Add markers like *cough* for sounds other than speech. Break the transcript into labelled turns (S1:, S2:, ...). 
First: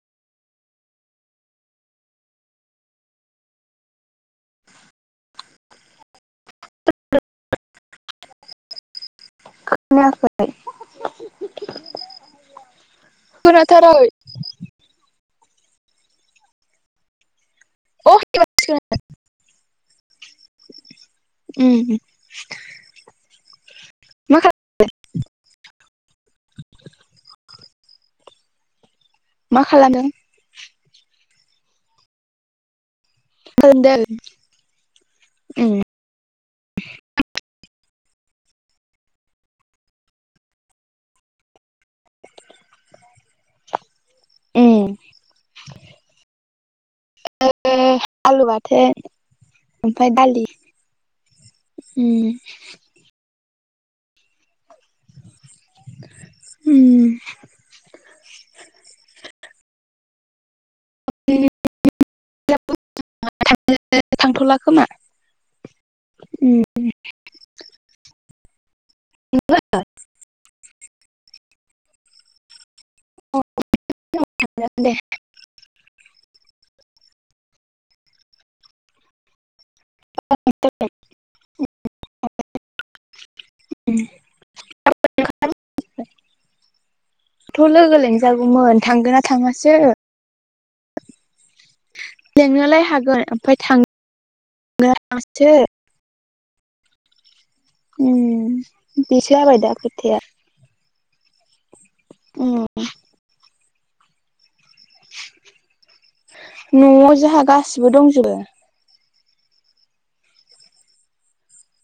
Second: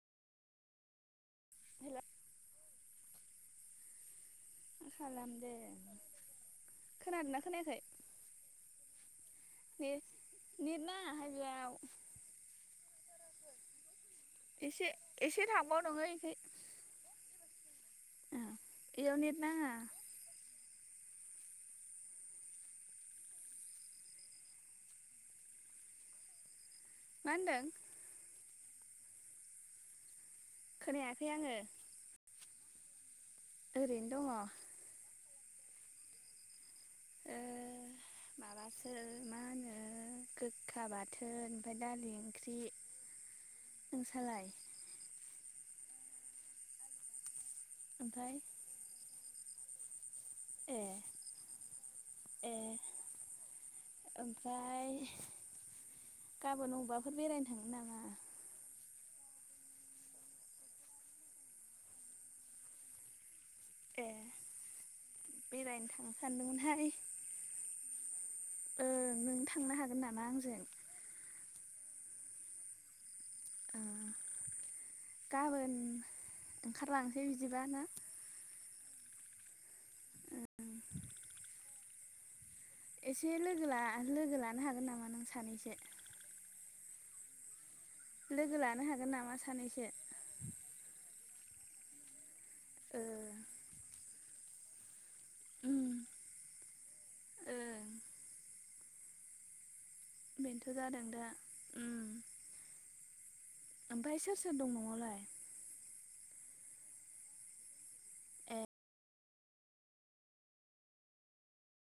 S1: *unintelligible* खालामदो खोनादोना खोनायाखै?
S2: खोनायाखै
S1: नेट नेट नाङाहाइ बेयाव।
S2: खोनाथारै
S1: एसे एसे थांबाव नोङो ऐखै।
S2: अ
S1: ओ
S2: एबारसो खोना
S1: इयाव नेट नाङा।
S2: ओम
S1: मा होनदों?
S2: मा खालादों?
S1: खोनायाखै आङो।
S2: *unintelligible*
S1: ओरैनो दङ
S2: ओम
S1: ओ माबासो मा होनो गोगखा बाथोन ओमफाय दालि ओंख्रि। नोंसालाय?
S2: ए। ओ
S1: ओमफ्राय
S2: आलु बाथो ओमफाय दालि।
S1: ए
S2: उम
S1: ए ओमफ्राय गाबोन
S2: उम
S1: अब्बाफोर बेरायनो थांनो नामा?
S2: *unintelligible*
S1: ए।
S2: थांथ'ला खोमा
S1: बेरायनो थांनो
S2: उम
S1: सानदोंमोनहाय ओं। नों थांनो हागोन नामा आंजों।
S2: औ
S1: ओ
S2: दे
S1: गाबोन ओंखारलांसै बिदिबा ना।
S2: *unintelligible*
S1: एसे लोगो लानो हागोन नामा नों सानैसो।
S2: थ' लोगो
S1: लोगो लानो
S2: लिंजागौमोन
S1: हागोन
S2: थांगोना
S1: नामा
S2: थाङासो।
S1: सानैसो
S2: लेंनोलाय
S1: ओ
S2: हागोन ओमफाय थांगोना थांआसो।
S1: उम ओं
S2: उम। बेसो जाबायदा खोथाया।
S1: बेनोथ' जादों दा। ओम।
S2: ओम।
S1: ओमफाय सोर सोर दं न'वावलाय।
S2: न'आव जोंहा गासिबो दंजोबो।
S1: ए।